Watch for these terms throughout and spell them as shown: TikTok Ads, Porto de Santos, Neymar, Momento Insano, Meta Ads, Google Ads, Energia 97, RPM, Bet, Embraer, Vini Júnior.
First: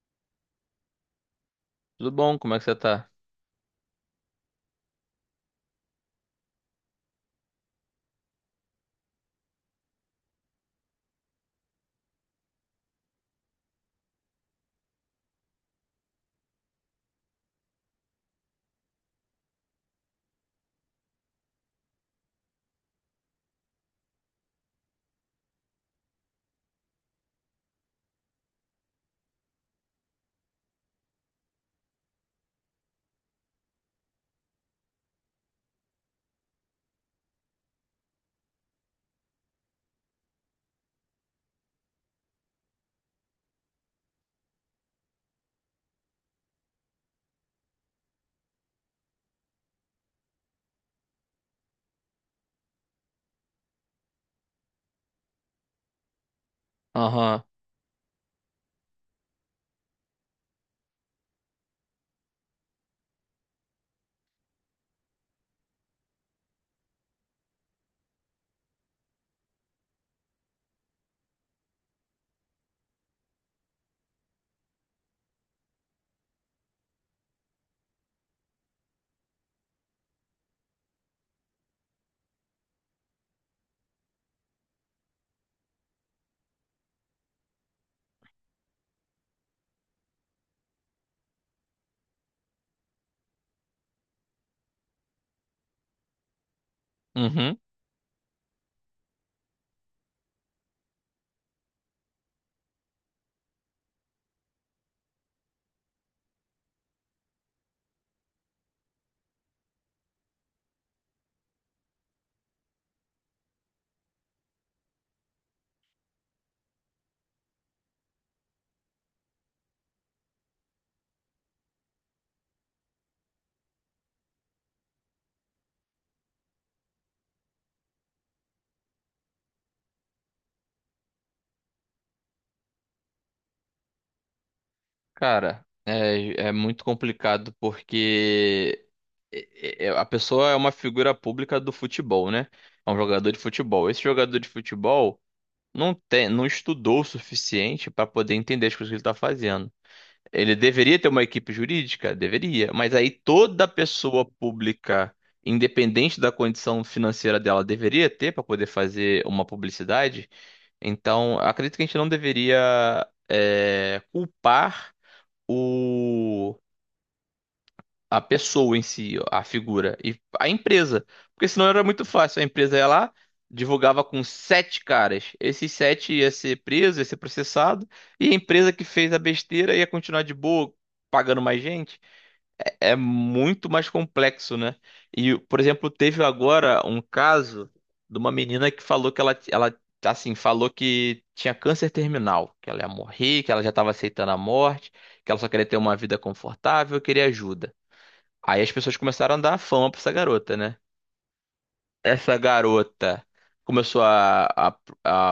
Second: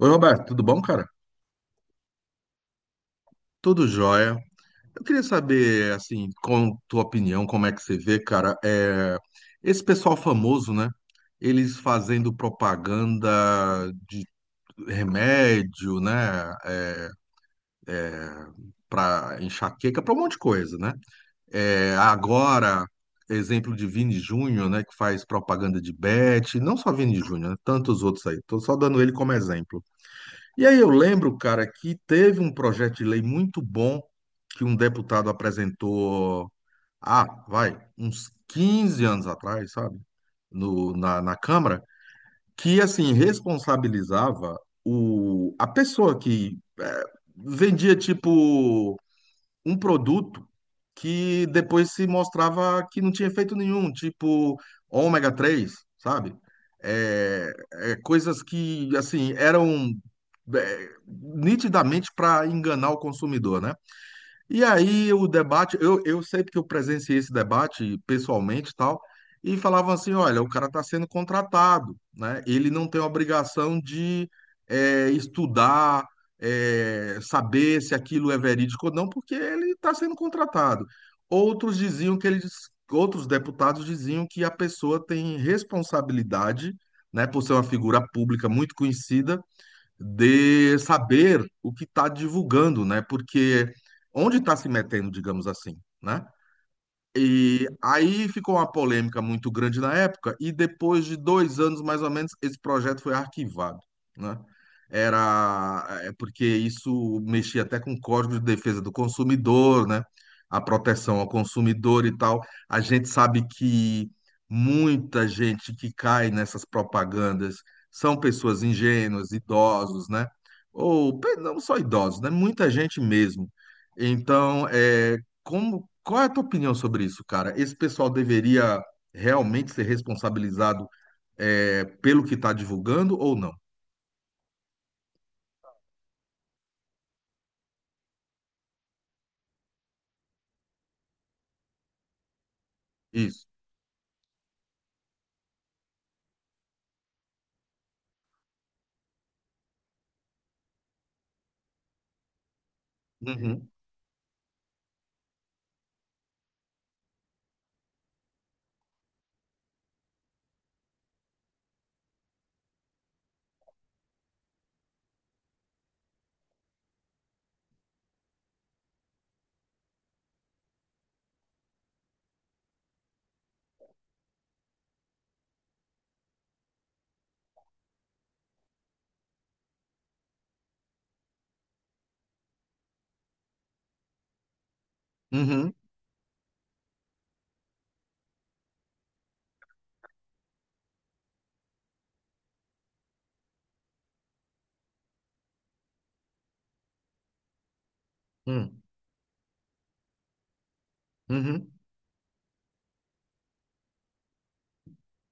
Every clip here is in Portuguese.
Oi, Roberto, tudo bom, cara? Tudo bom? Como é que você tá? Tudo jóia. Eu queria saber, assim, com tua opinião, como é que você vê, cara, esse pessoal famoso, né? Eles fazendo propaganda de remédio, né? É, para enxaqueca, para um monte de coisa, né? Agora, exemplo de Vini Júnior, né? Que faz propaganda de Bet, não só Vini Júnior, né? Tantos outros aí. Tô só dando ele como exemplo. E aí eu lembro, cara, que teve um projeto de lei muito bom que um deputado apresentou, vai, uns 15 anos atrás, sabe? No, na, na Câmara, que assim responsabilizava a pessoa que vendia tipo um produto que depois se mostrava que não tinha efeito nenhum, tipo ômega 3, sabe? Aham. É, coisas que, assim, eram nitidamente para enganar o consumidor, né? E aí o debate, eu sei porque eu presenciei esse debate pessoalmente e tal, e falavam assim, olha, o cara está sendo contratado, né? Ele não tem obrigação de estudar, saber se aquilo é verídico ou não, porque ele está sendo contratado. Outros diziam que eles, outros deputados diziam que a pessoa tem responsabilidade, né, por ser uma figura pública muito conhecida de saber o que está divulgando, né? Porque onde está se metendo, digamos assim, né? Uhum. E aí ficou uma polêmica muito grande na época, e depois de 2 anos, mais ou menos, esse projeto foi arquivado, né? Era porque isso mexia até com o Código de Defesa do Consumidor, né? A proteção ao consumidor e tal. A gente sabe que muita gente que cai nessas propagandas são pessoas ingênuas, idosos, né? Ou pe- não só idosos, né? Muita gente mesmo. Então, como, qual é a tua opinião sobre isso, cara? Esse pessoal deveria realmente ser responsabilizado pelo que está divulgando ou não? Cara, é, muito complicado porque a pessoa é uma figura pública do futebol, né? É um jogador de Isso. futebol. Esse jogador de futebol não tem, não estudou o suficiente para poder entender as coisas que ele tá fazendo. Ele deveria ter uma equipe jurídica? Deveria. Mas aí Uhum, toda pessoa pública, independente da condição financeira dela, deveria ter para poder fazer uma publicidade? Então, eu acredito que a gente não deveria culpar o, a pessoa em si, a figura, e a empresa. Porque senão era muito fácil. A empresa ia lá, divulgava com sete caras. Esses sete ia ser preso, ia ser processado, e a empresa que fez a besteira ia continuar de boa, pagando mais gente. É muito mais complexo, né? E, por uhum, exemplo, teve agora um caso de uma menina que falou que ela assim, falou que tinha câncer terminal, que ela ia morrer, que ela já estava aceitando a morte, que ela só queria ter uma vida confortável, queria ajuda. Aí as uhum, pessoas começaram a dar fama pra essa garota, né? uhum. Essa garota começou a,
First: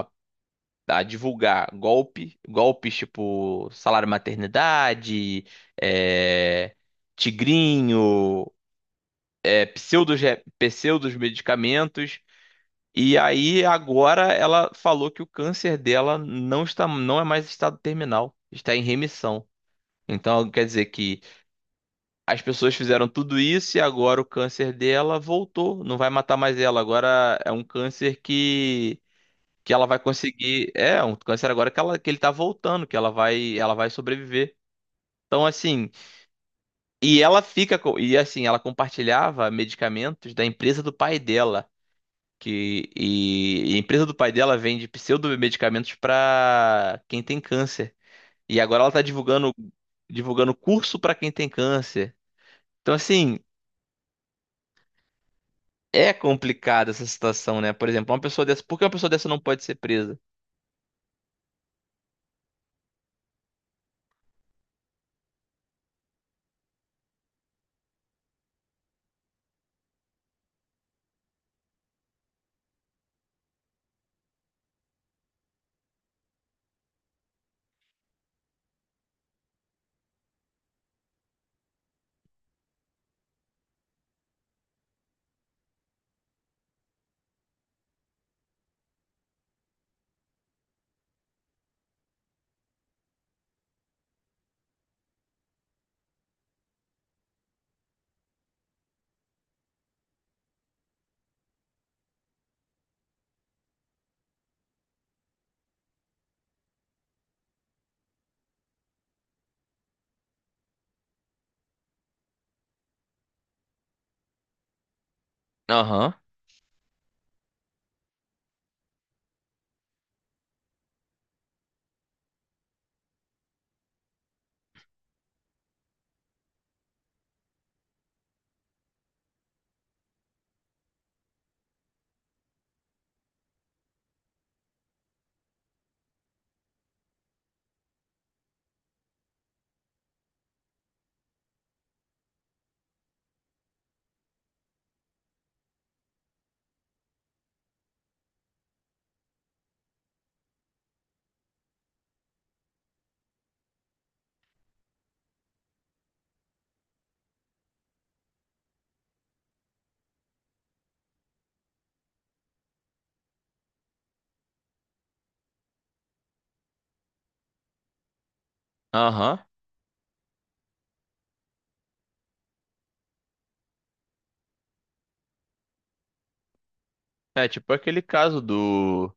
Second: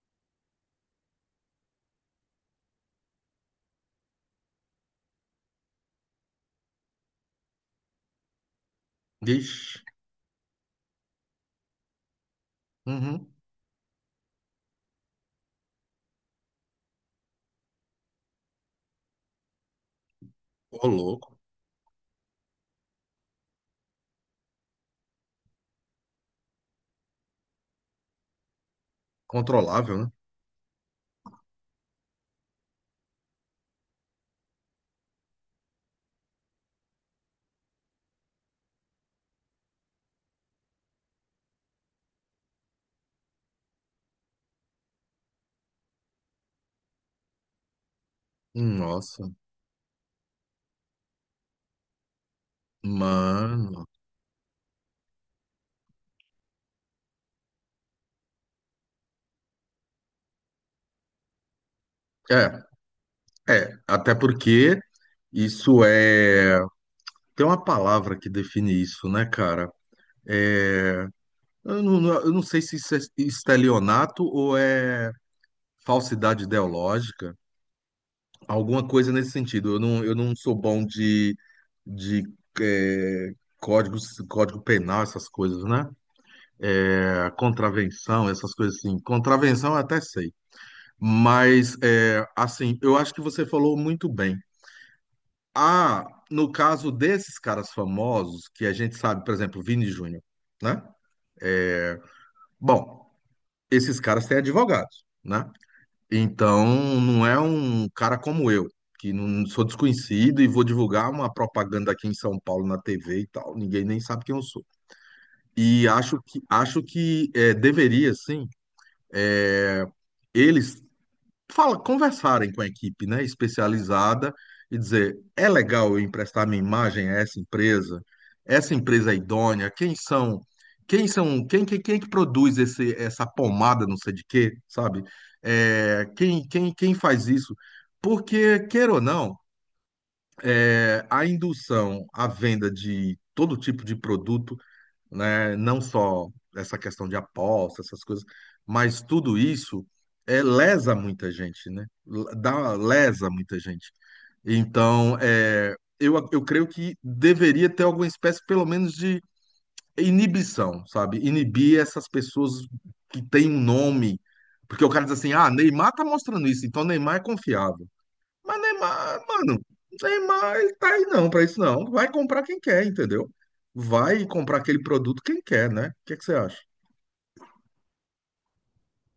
a, a divulgar golpe, golpes tipo salário maternidade, é, tigrinho, Ixi, pseudos, pseudos medicamentos. E uhum. aí agora ela falou que o câncer dela não está, não é mais estado terminal, está em remissão. Então quer Ô, dizer que louco. as pessoas fizeram tudo isso e agora o câncer dela voltou, não vai matar mais ela. Agora é um câncer que ela Controlável, vai né? conseguir, é um câncer agora que ela que ele tá voltando, que ela vai sobreviver. Então assim, e assim, ela compartilhava medicamentos da empresa do pai dela. E a empresa do pai dela vende pseudomedicamentos para quem tem câncer. E agora ela tá Nossa, divulgando, divulgando curso para quem tem câncer. Então, assim, mano. é complicada essa situação, né? Por exemplo, uma pessoa dessa. Por que uma pessoa dessa não pode ser presa? É, é. Até porque isso é. Tem uma palavra que define isso, né, cara? É, eu não sei se isso é estelionato ou é falsidade ideológica. Alguma coisa nesse sentido. Eu não sou bom de códigos, código penal, essas coisas, né? Contravenção, essas coisas assim. Contravenção eu até sei. Mas, assim, eu acho que você falou muito bem. Ah, no caso desses caras famosos, que a gente sabe, por exemplo, Vini Júnior, né? Bom, esses caras têm advogados, né? Então, não é um cara como eu, que não sou desconhecido e vou divulgar uma propaganda aqui em São Paulo na TV e tal. Ninguém nem sabe quem eu sou. E Aham, acho que deveria, sim, é, eles conversarem com a equipe, né, especializada e dizer, é legal eu emprestar minha imagem a essa empresa? Essa empresa é idônea? Quem são? Quem são? Quem é que produz essa pomada, não sei de quê, sabe? Quem faz isso? Porque, queira ou não, a indução à venda de todo tipo de produto né? Não só essa questão de aposta, essas coisas, mas tudo isso lesa muita gente, né? L- Dá, lesa muita gente. Então, eu creio que deveria ter alguma espécie, pelo menos, de inibição, sabe? Inibir essas pessoas que têm um nome. Porque o cara diz assim, ah, Neymar tá mostrando isso, então Neymar é confiável. Mas Neymar, aham. mano, Neymar ele tá aí não pra isso não. Vai comprar quem quer, entendeu? Vai comprar aquele produto quem quer, né? O que que você acha? É tipo aquele caso do.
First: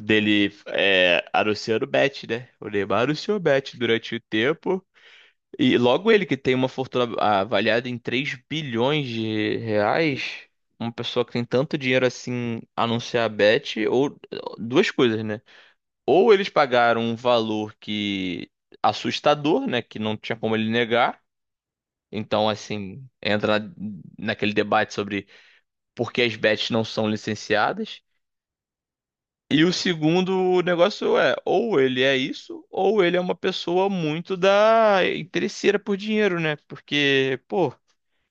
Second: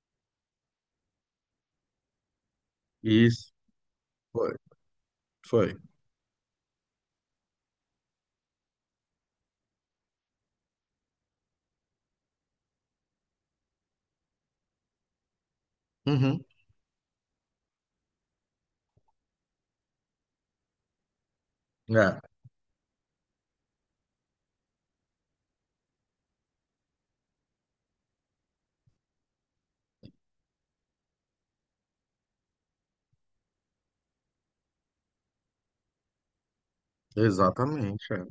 Dele anunciando bet, né? O Neymar anunciou Isso, bet durante o foi, tempo. foi. E logo ele que tem uma fortuna avaliada em R$ 3 bilhões, uma pessoa que tem tanto dinheiro assim anunciar a bet, ou duas coisas, né? Ou Uhum. eles pagaram um valor que assustador, né, que não tinha como ele negar. É, Então, assim, naquele debate sobre por que as bets não são licenciadas. E o segundo negócio é, ou ele é isso, ou ele é uma pessoa muito da interesseira por dinheiro, né? Porque, pô, exatamente, é.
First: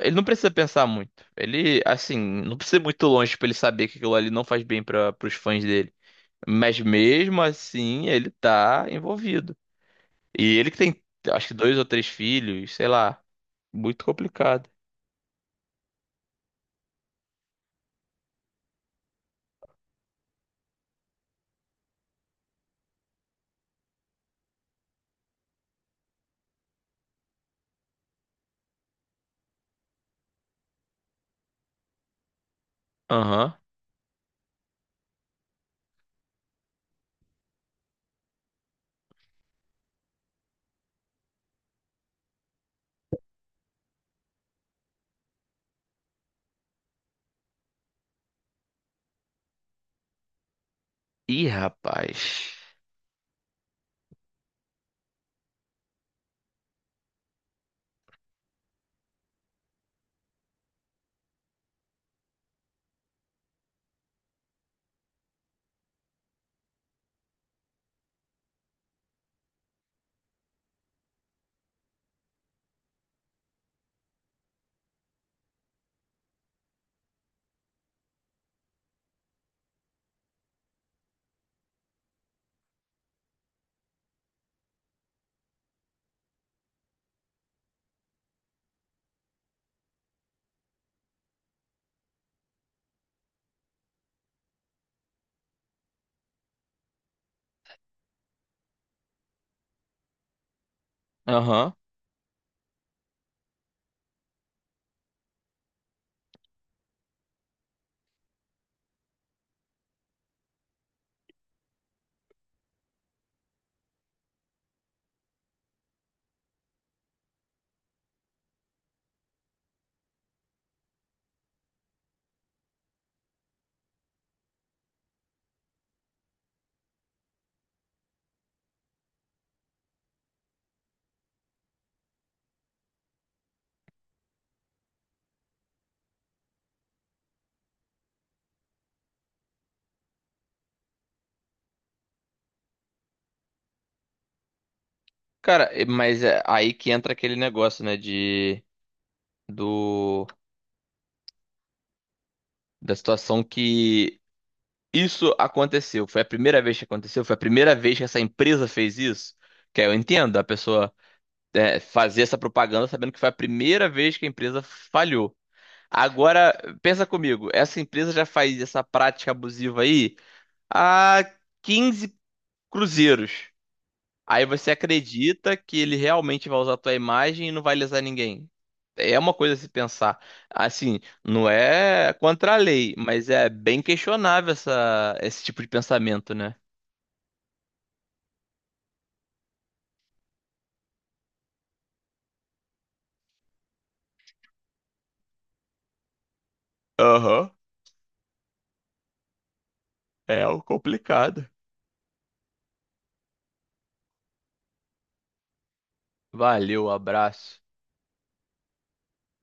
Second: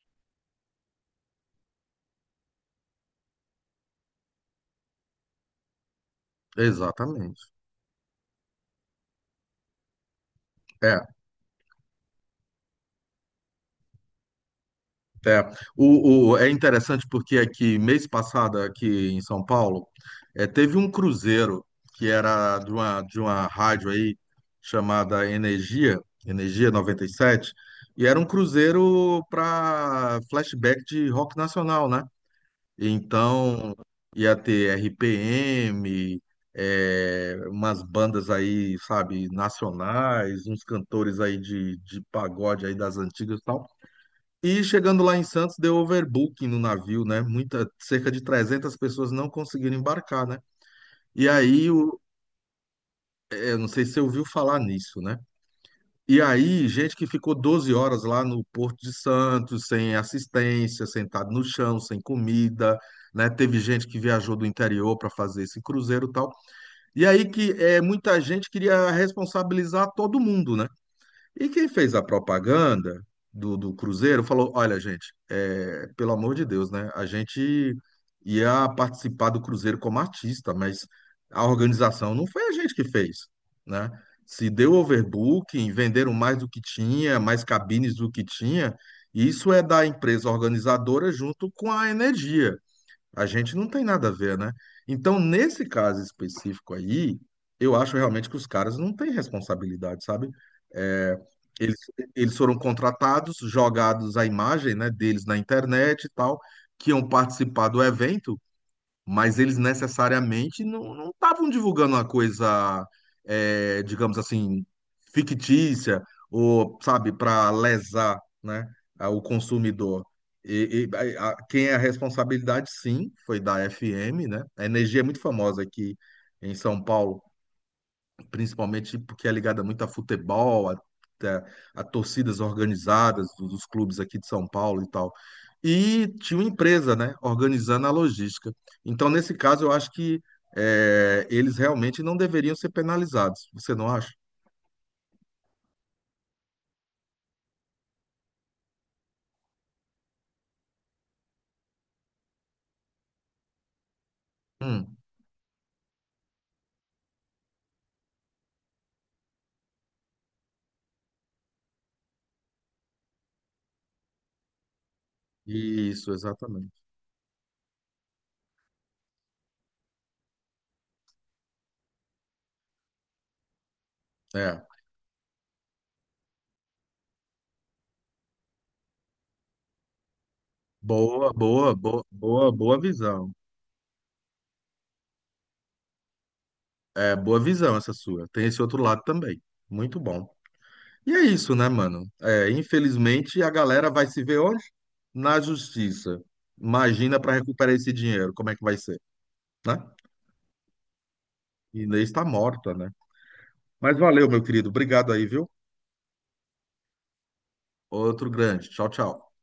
ele não precisa pensar muito. Ele, assim, não precisa ir muito longe pra ele saber que aquilo ali não faz bem para os fãs dele. Mas mesmo Exatamente. assim, ele tá envolvido. E ele que É. tem, acho que dois ou três filhos, sei lá. Muito complicado. É, é interessante porque aqui, mês passado, aqui em São Paulo, teve um cruzeiro que era de uma rádio aí chamada Energia, Energia 97, e sete, e era um cruzeiro para flashback de rock nacional, né? Aham. Então, ia ter RPM, umas bandas aí, sabe, nacionais, uns cantores aí de pagode aí das antigas e tal. E chegando lá em Santos, deu overbooking no navio, né? Muita, cerca de 300 pessoas não conseguiram embarcar, né? E Ih, aí, rapaz. Eu não sei se você ouviu falar nisso, né? E aí, gente que ficou 12 horas lá no Porto de Santos, sem assistência, sentado no chão, sem comida, né? Teve gente que viajou do interior para fazer esse cruzeiro e tal. E aí que é, muita gente queria responsabilizar todo mundo, né? E quem fez a propaganda do Cruzeiro falou: olha, gente, pelo amor de Deus, né? A gente ia participar do Cruzeiro como artista, mas a organização não foi a gente que fez, né? Se deu overbooking, venderam mais do que tinha, mais cabines do que tinha, isso é da empresa organizadora junto com a energia. A gente não tem nada a ver, né? Então, nesse caso específico aí, eu acho realmente que os caras não têm responsabilidade, sabe? É, Aham. eles, eles foram contratados, jogados a imagem, né, deles na internet e tal, que iam participar do evento, mas eles necessariamente não estavam divulgando uma coisa, digamos assim, fictícia, ou, sabe, para lesar, né, a- o consumidor. E quem é a responsabilidade, sim, foi da FM, né? A Energia é muito famosa aqui em São Paulo principalmente porque é ligada muito a futebol, a- a torcidas organizadas dos clubes aqui de São Paulo e tal. E tinha uma empresa, né, organizando a logística. Então, nesse caso, eu acho que eles realmente não deveriam ser penalizados. Você não acha? Cara, mas é aí que entra aquele negócio, né, de do da situação que Hum, isso aconteceu. Foi a primeira vez que aconteceu, foi a primeira vez que essa empresa fez isso. Que aí eu entendo, a pessoa fazer essa propaganda sabendo que foi a primeira vez que a empresa falhou. isso, Agora, exatamente. pensa comigo, essa empresa já faz essa prática abusiva aí há 15 cruzeiros. Aí É. você acredita que ele realmente vai usar a tua imagem e não vai lesar ninguém. É uma coisa a se pensar. Assim, Boa, não boa, boa, é boa, contra a boa lei, mas visão. é bem questionável essa, esse tipo de pensamento, né? É, boa visão essa sua. Tem esse outro lado também. Muito bom. E é isso, né, mano? Infelizmente a galera vai se ver onde? Na justiça. Imagina para Aham, recuperar esse dinheiro, como é que vai ser, né? é o complicado. Inês está morta, né? Mas valeu, meu querido. Obrigado aí, viu? Valeu, abraço. Outro grande. Tchau, tchau.